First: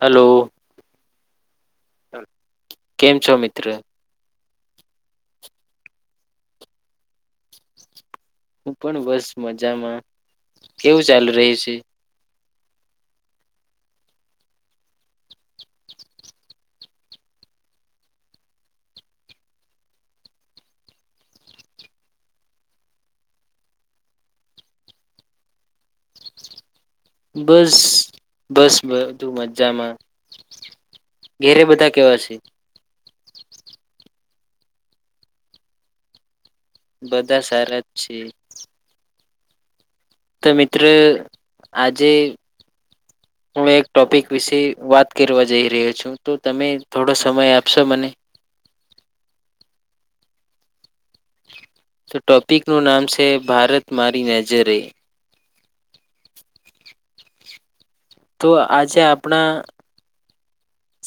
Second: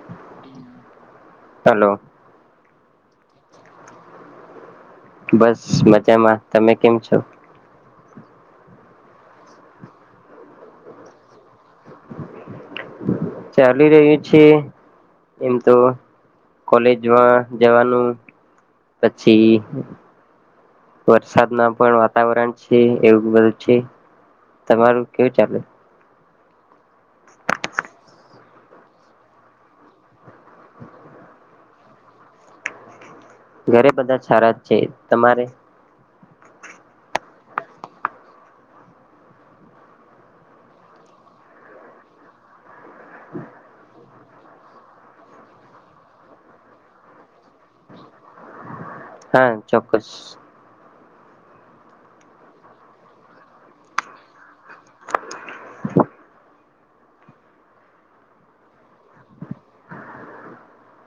Hello. હાલો. કેમ છો મિત્ર? બસ મજામાં તમે કેમ છો? હું પણ બસ મજામાં કેવું ચાલુ રહી છે. ચાલી રહ્યું છે એમ તો કોલે જ જવાનું પછી વરસાદ ના પણ વાતાવરણ છે એવું બધું છે. તમારું કેવું ચાલે? બસ બસ બધું મજામાં. ઘેરે બધા કેવા છે? ઘરે બધા સારા છે તમારે? બધા સારા જ છે. તો મિત્ર આજે [inaudible] હું એક ટોપિક વિશે વાત કરવા જઈ રહ્યો છું તો તમે થોડો સમય આપશો મને? [inaudible] હા ચોક્કસ. તો ટોપિકનું નામ છે ભારત મારી નજરે. [inaudible] તો આજે આપણા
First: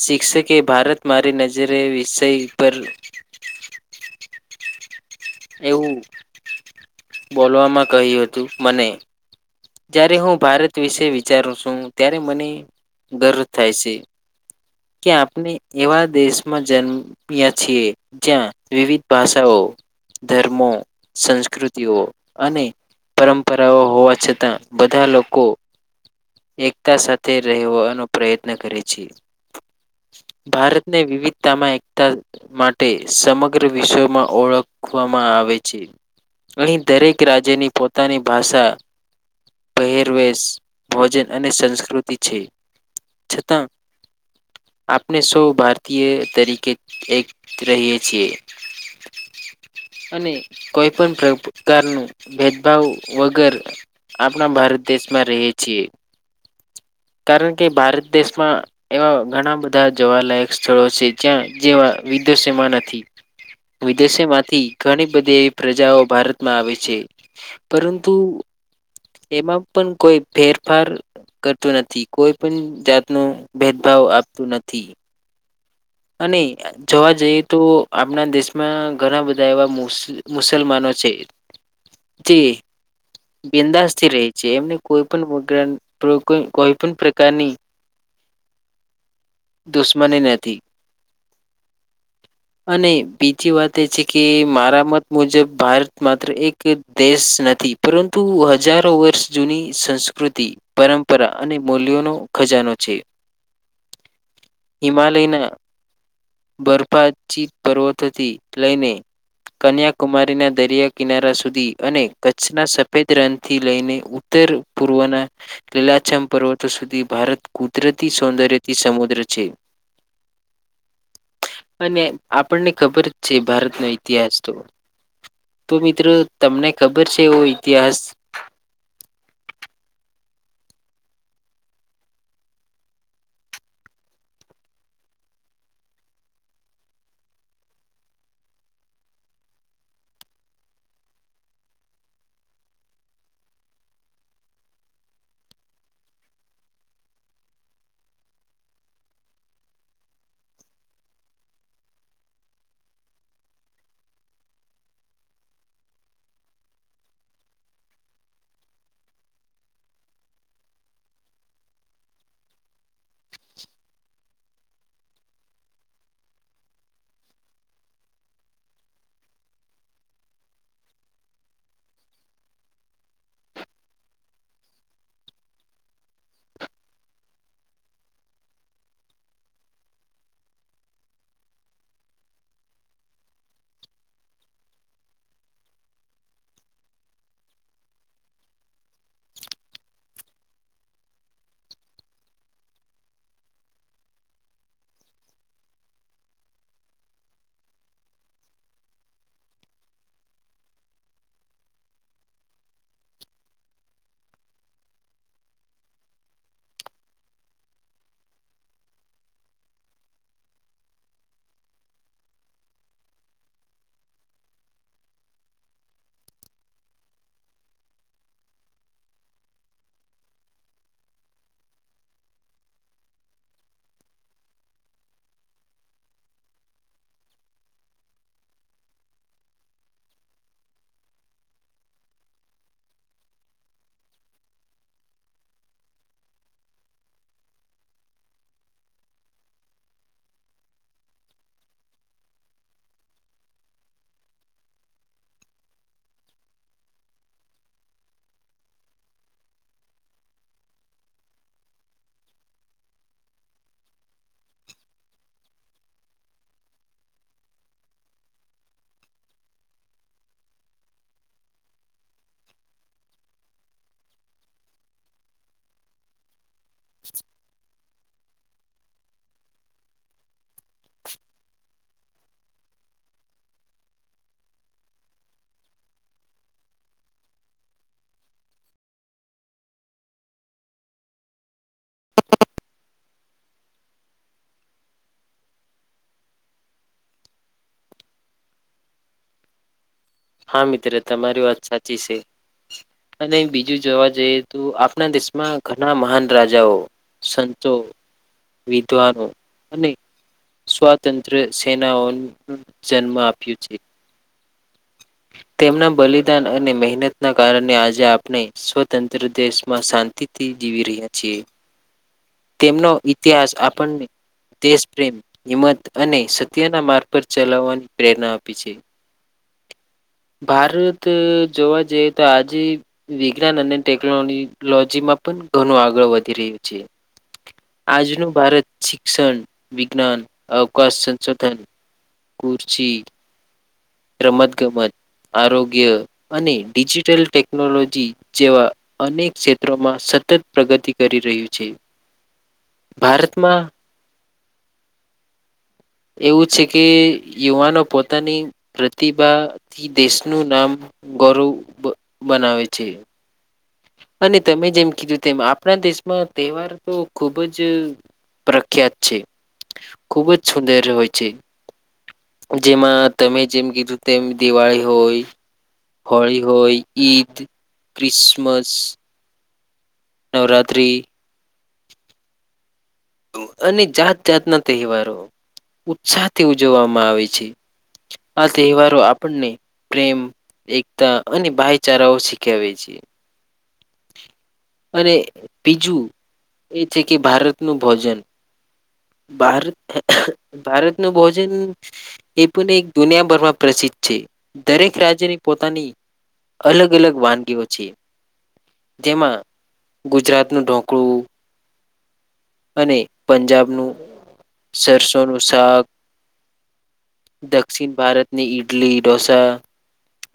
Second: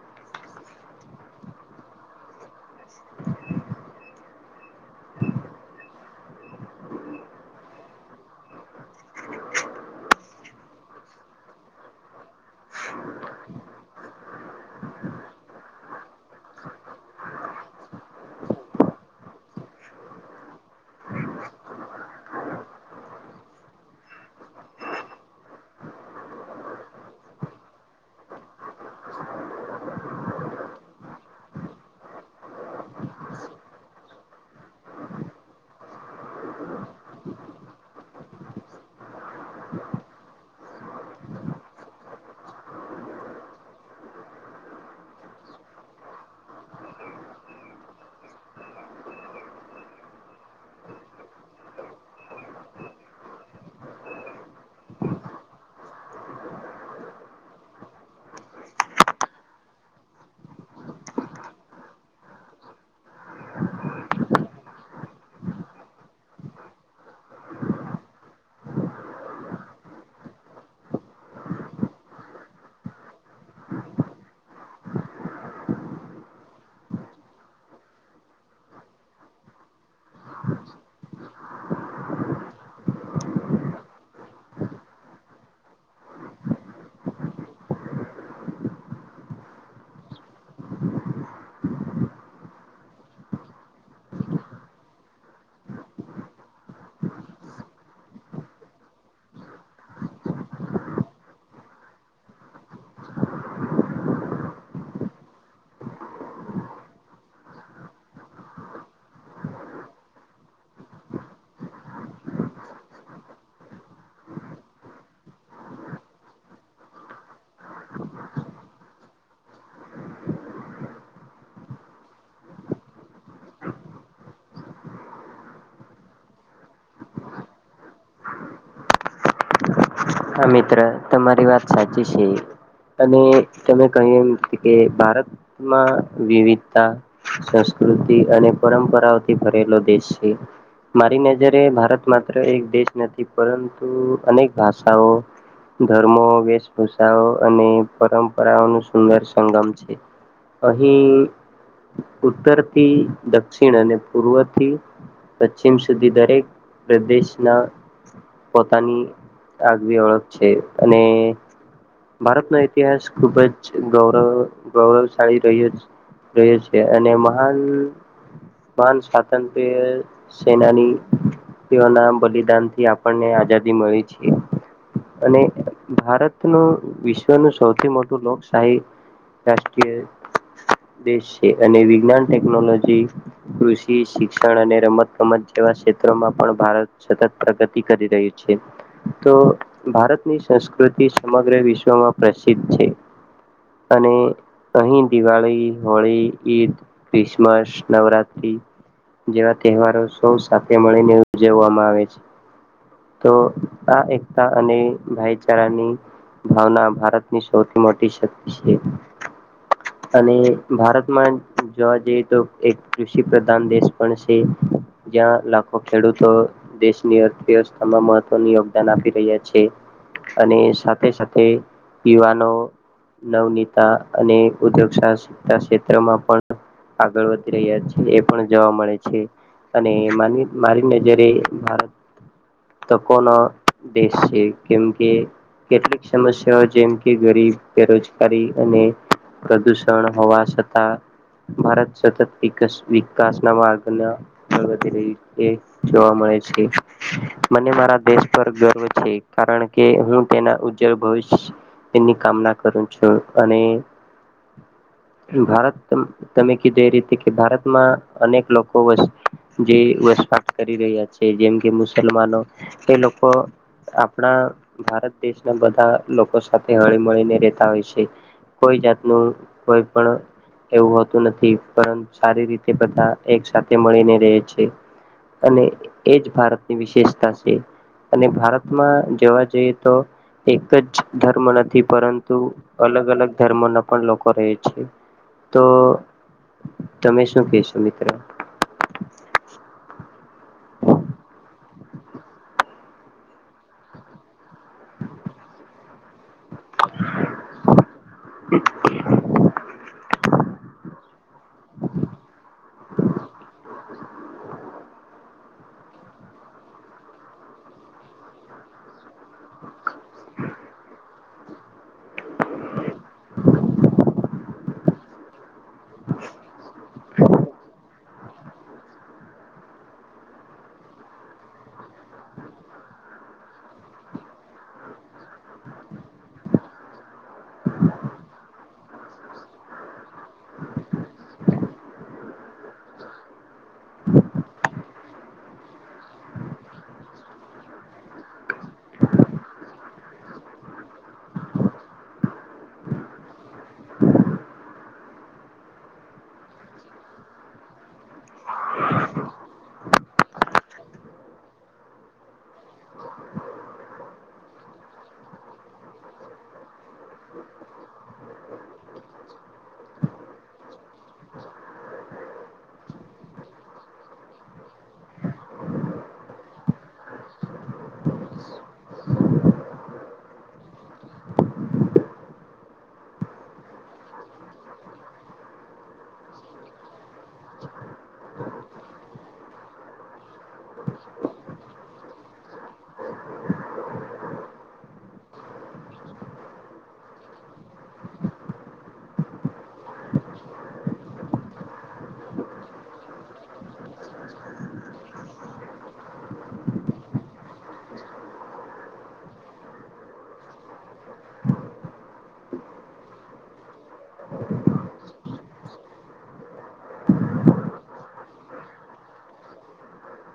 શિક્ષકે ભારત મારી નજરે વિષય પર એવું બોલવામાં કહ્યું હતું મને જયયારે હું ભારત વિશે વિચારું છું ત્યારે મને ગરવ થાય છે. કે આપણે એવા દેશમાં જન્મ્યા છીએ જ્યાં વિવિધ ભાષાઓ ધર્મો સંસ્કૃતિઓ અને પરંપરાઓ હોવા બધા લોકો એકતા સાથે રહેવાનો પ્રયત્ન કરે છે. ભારતને વિવિધતામાં એકતા માટે સમગ્ર વિશ્વમાં ઓળખવામાં આવે. આવે છે અહીં દરેક રાજ્યની પોતાની ભાષા પહેરવેશ ભોજન અને સંસ્કૃતિ છે છતાં આપણે સૌ ભારતીય તરીકે એક રહીએ છીએ. [inaudible] અને કોઈ પણ પ્રકારનો ભેદભાવ વગર આપણા ભારત દેશમાં રહે છીએ. કારણ કે ભારત દેશમાં એવા ઘણા બધા જોવાલાયક સ્થળો છે જ્યાં જે વિદષમાં નથી. વિદેશે માંથી ઘણી બધી પ્રજાઓ ભારતમાં આવે છે. પરંતુ એમાં પણ કોઈ ફેરફાર તુ નથી કોઈ પણ જાતનું ભેદભાવ આપતું નથી અને જોવા જઈએ તો આપણા દેશમાં ઘણા બધા એવા મુસ મુસલમાનો છે જે બિંદાસ થી રહે છે એમને કોઈ પણ કોઈ પણ પ્રકારની દુશ્મની નથી અને બીજી વાત એ છે કે મારા મત મુજબ ભારત માત્ર એક દેશ ન થી પરંતુ હજારો વર્ષ જૂની સંસ્કૃતિ પરંપરા અને બોલ્યોનો ખજા નો છે ઈમાલયના બરફા ચીત પર્વતોથી લઈને કન્યાકુમારીના દરિયા કિનારા સુધી અને કચ્છના સફેદ રન થી લઈને ઉત ત્તર પૂર્વના લીલાછમ પર્વતો સુધી ભારત કુદરતી સૌંદર્યથી સમુદ્ર છે [inaudible] અને આપણને ખબર જ છે ભારતનો ઈતિહાસ તો તો મિત્રો તમને ખબર છે એવો ઇતિહાસ હા મિત્ર તમારી વાત સાચી છે અને તમે કહ્યું એમ કે ભારતમાં વિવિધતા સસ કૃતિ અને પરંપરાઓથી ભરેલો દેશ છે મારી નજરે ભારત માત્ર એક દેશ નથી પરંતુ અનેક ભાષાઓ ધર્મો વેશભૂષાઓ અને પરંપરાઓનું સુંદર સંગમ છે અહી ઉત્તરથી દક્ષિણ અને પૂર્વથી પશ્ચિમ સુધી દરેક પ્રદેશના પોતાની આગવી ઓળખ છે અને ભારતનો ઇતિહાસ ખુબ જ ગૌરવ ગૌરવશાળી રહ્યો રહ્યો છે અને મહાન મહાન સ્વાતંત્ર્ય સેનાની તેઓ ના બલિદાન થી આપણને આઝાદી મળી છે હ અને ભારતનું વિશ્વનું સૌથી મોટું લોકશાહી રાષ્ટ્રીય દેશ છે અને વિજ્ઞાન ટેકનોલોજી કૃષિ શિક્ષણ અને રમત ગમત જેવા ક્ષેત્રોમાં પણ ભારત સતત પ્રગતિ કરી રહ્યું છે. તો ભારતની સંસ્કૃતિ સમગ્ર વિશ્વમાં પ્રસિદ્ધ છે. અને અહી દિવાળી, હોળી, ઈદ, ક્રિસમસ, નવરાત્રી જેવા તહેવારો સૌ સાથે મળીને ઉજવવામાં આવે છે તો આ એકતા અને ભાઈચારાની ભાવના ભારતની સૌથી મોટી શક્તિ છે [inaudible] અને ભારતમાં જોવા જઈએ તો એક કૃષિ પ્રધાન દેશ પણ છે. જ્યાં લાખો ખેડૂતો દેશની અર્થવ્યવસ્થામાં મહત્વની યો ગદાન આપી રહ્યા છે અને સાથે સાથે યુવાનો નવનીતા અને ઉદ્યોગ સાહસિકતા ક્ષેત્રમાં પણ આગળ વધી રહ્યા છે, એ પણ જોવા મળે છે. અને માની મારી નજરે ભારત તકોનો દેશ છે કેમ કે કેટલીક સમસ્યાઓ જેમ કે ગરીબ, બેરોજગારી અને પ્રદુષણ હોવા છતાં ભારત સતત વિકાસના માર્ગે વધી રહ્યું એ જોવા મળે. ળે છે મને મારા દેશ પર ગર્વ છે, કારણ કે હું તેના ઉજ્જળ ભવિષ એની કામના કરું છું, અને [inaudible] ભારત તમે કીધું એ રીતે કે ભારતમાં અનેક લોકો જે વાસવાટ કરી રહ્યા છે જેમ કે મુસલમાનો એ લોકો આપણા ભારત દેશના બધા લોકો સાથે હળી મળીને રહેતા હોય છે, કોઈ જાતનું કોઈ પણ એવું હોતું નથી પરંતુ સારી રીતે બધા એક સાથે મળીને રેય છે. અને એજ ભારતની વિશેષતા છે. અને ભારતમાં જોવા જઈએ તો એક જ ધર્મ ન નથી પરંતુ અલગ અલગ ધર્મોના પણ લોકો રહે છે તો તમે શું કેશો મિત્ર? હા મિત્ર તમારી વાત સાચી છે. અને બીજું જોવા જઈએ તો આપણા દેશમાં ઘણા મહાન રાજાઓ સંતો વિદ્વાનો અને સ્વાતંત્ર સેનાઓ જન્મ આપ્યો છે. [inaudible] તેમના બલિદાન અને મહેનતના કારણે આજે આપણે સ્વતંત્ર દેશમાં શાંતિથી જીવી રહ્યા છીએ તેમનો ઇતિહાસ આપણને દેશ પ્રેમ હિંમત અને સત્યના માર્ગ પર ચલાવવાની પ્રેરણા આપી છે. [inaudible] ભારત જોવા જઈએ તો આજે વિજ્ઞાન અને ટેકનોલોજીમાં ઘણું આગળ વધી રહ્યું છે. આજનું ભારત શિક્ષણ વિજ્ઞાન અવકાશ સંશોધન ખુરછી. રમત ગમત. આરોગ્ય અને ડિજિટલ ટેકનોલોજી જેવા અનેક ક્ષેત્રોમાં સતત પ્રગતિ કરી રહ્યું છે ભારતમાં એવું છે કે યુવાનો પોતાની પ્રતિભા થી દેશનું નામ ગરું બનાવે છે. અને તમે જેમ કીધું તેમ આપણા દેશમાં તહેવાર તો ખુબ જ. પ્રખ્યાત છે ખુબ જ સુંદર હોય છે. જેમાં તમે જેમ કીધું તેમ દિવાળી હોય હોળી હોય ઈદ ક્રિસમસ નવરાત્રિ. અને જાત જાતના તહેવારો ઉત્સાહ થી ઉજવવામાં આવે છે. આ તહેવારો આપણને. પ્રેમ એકતા અને ભાઈચારાઓ શીખવેે છે. અને બીજું એ છે કે ભારતનું ભોજન ભારત ભારતનું ભોજન એ પણ દુનિયાભરમાં પ્રચલિ છે દરેક રાજ્યની પોતાની અલગ અલગ વાનગીઓ છે. જેમાં ગુજરાતનું ઢોકળું અને પંજાબનું સરસોનું સાગ દક્ષિણ ભારતની ઈડલી ઢોસા.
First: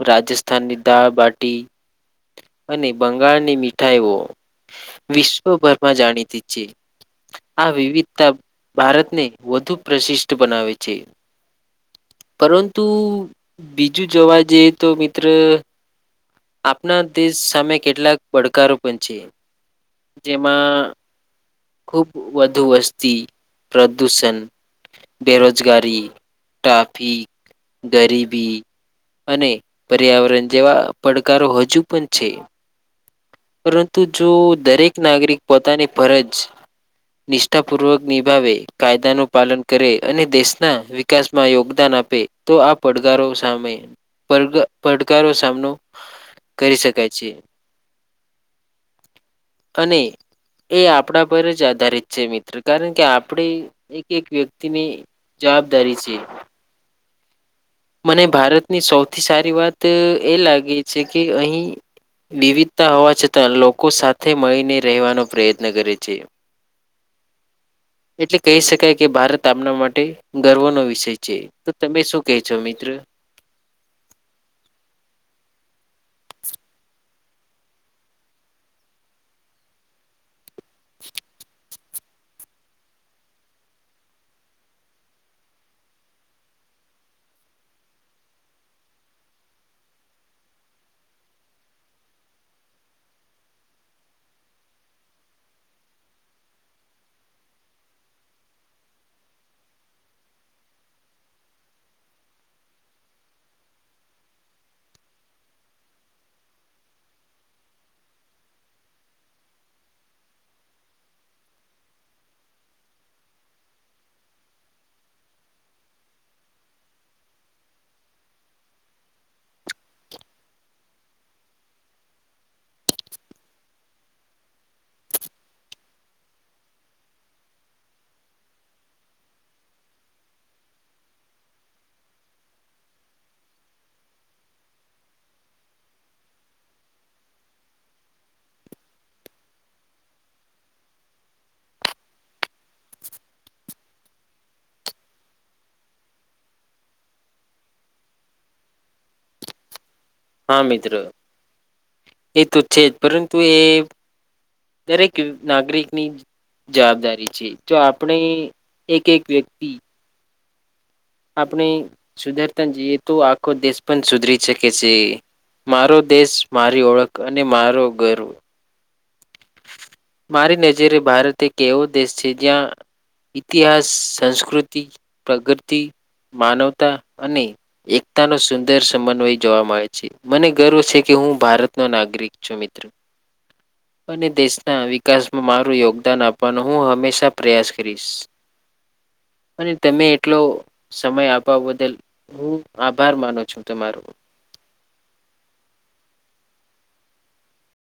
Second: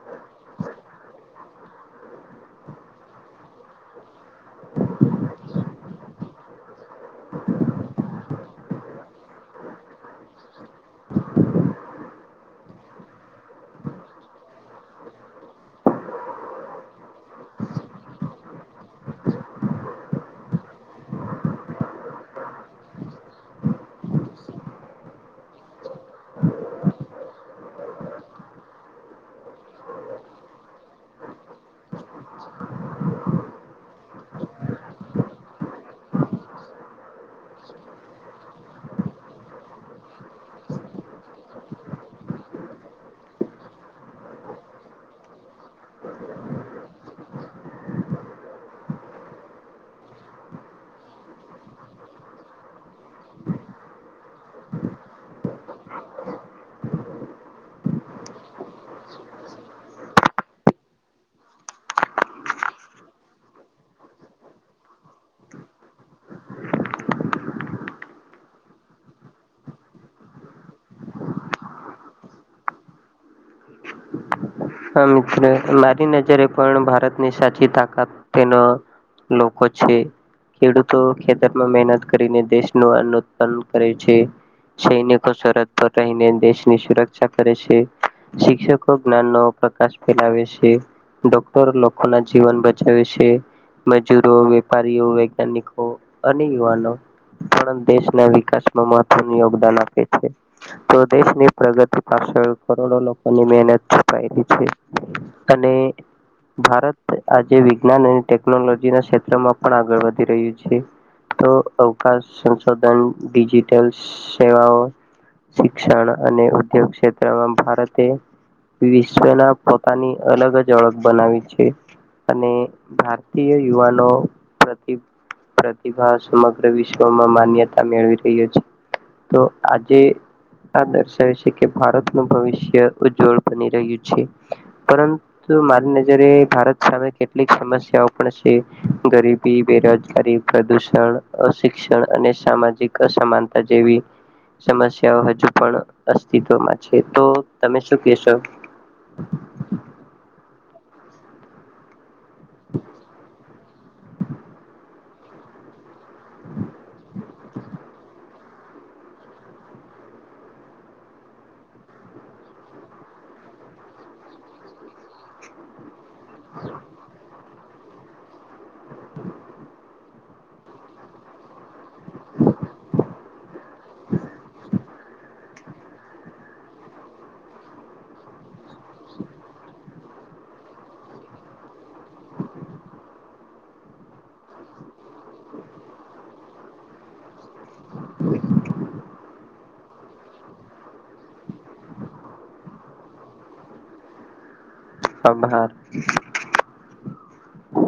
રાજસ્થાનની દાળબાટી. અને બંગાળની મીઠાઈઓ વિશ્વભરમાં જાણીતી [inaudible] આ વિવિધતા ભારતને વધુ પ્રશિષ્ટ બનાવે છે. પરંતુ બીજું જોવા જઈએ તો મિત્ર આપના દેશ સામે કેટલાક પડકારો પણ છે. જેમાં ખુબ વધુ વસ્તી પ્રદુષણ બેરોજગારી, ટ્રાફિક, ગરીબી, અને પર્યાવરણ જેવા પડકારો હજુ પણ છે. પરંતુ જો દરેક નાગરિક પોતાની ફરજ નિષ્ઠા પૂર્વક નિભાવે કાયદાનું પાલન કરે અને દેશના વિકાસમાં યોગદાન આપે તો આ પડકારો સામે પડ પડકારો સામનો કરી શકાય છે, અને એ આપણા પર જ આધારિત છે, મિત્ર કારણ કે આપણે એક એક વ્યક્તિને જવાબદારી છે. મને ભારતની સૌથી સારી વાત એ લાગે છે, કે અહી વિવિધતા હોવા છતાં લોકો સાથે મળીને રહેવાનો પ્રયત્ન કરે છે. [unintelligible] એટલે કહી શકાય કે ભારત આપણા માટે ગર્વનો વિષય છે, તો તમે શું કે છો મિત્ર હા મિત્રો મારી નજરે પણ ભારતની સાચી તાકાત તેનો લોકો છે, ખેડૂતો ખેતરમાં મહેનત કરીને દેશનું અન્ન ઉત્પન્ન કરે છે. સૈનિકો સરહદ પર રહીને દેશની સુરક્ષા કરે છે, શિક્ષકો જ્ઞાનનો પ્રકાશ ફેલાવે છે, ડોક્ટરો લોકોના જીવન બચાવે છે. મજૂરો, વેપારીઓ, વૈજ્ઞાનિકો, અને યુવાનો પણ દેશના વિકાસમાં મહત્વનું યોગદાન આપે છે, તો દેશની પ્રગતિ પા છળ કરોડો લોકોની મહેનત છપાયલી છે, અને ભારત આજે વિજ્ઞાન અને ટેકનોલોજીના ક્ષેત્રમાં પણ આગળ વધી રહ્યું છે. તો અવકાશ, સંશોધન, ડિજિટલ સેવાઓ, શિક્ષણ અને ઉદ્યોગ ક્ષેત્રમાં ભારતે વિ શ્રવના પોતાની અલગ જ ઓળખ બનાવી છે. અને ભારતીય યુવાનો પ્રતિ પ્રતિભા સમગ્ર વિશ્વમાં માન્યતા મેળવી રહ્યો છે. તો આજે આ દર્શાવે છે કે ભારતનું ભવિષ્ય ઉજ્જવળ બની રહ્યું છે. પરંતુ મારી નજરે ભારત સામે કેટલીક સમસ્યાઓ પણ છે, ગરીબી, બેરોજગારી, પ્રદૂષણ, શિક્ષણ અને સામાજિક અસમાનતા જેવી સમસ્યાઓ હજુ પણ અસ્તિત્વમાં છે, તો તમે શું કેશો? [unintelligible] મિત્રો એ તો છે જ પરંતુ એ દરેક કે નાગરિકની જવાબદારી છે, તો આપણે એક એક વ્યક્તિ આપણે સુધરતા જઈએ તો આખો દેશ પણ સુધરી શકે છે. મારો દેશ મારી ઓળખ અને મારો ગર્વ મારી નજરે ભારત એક એવો દેશ છે, જયાં ઇતિહાસ, સંસ્કૃતિ, પ્રગતિ, માનવતા અને એકતાનો સુંદર સમન્વય જોવા મળે છે, મને ગર્વ છે. કે હું ભારતનો નાગરિક છું મિત્રો અને દેશના વિકાસમાં મારું યોગદાન આપવાનો હું હંમેશા પ્રયાસ કરીશ [inaudible] અને તમે એટલો સમય આપવા બદલ હું આભાર માનો છું, તમારો [inaudible] હમ હાર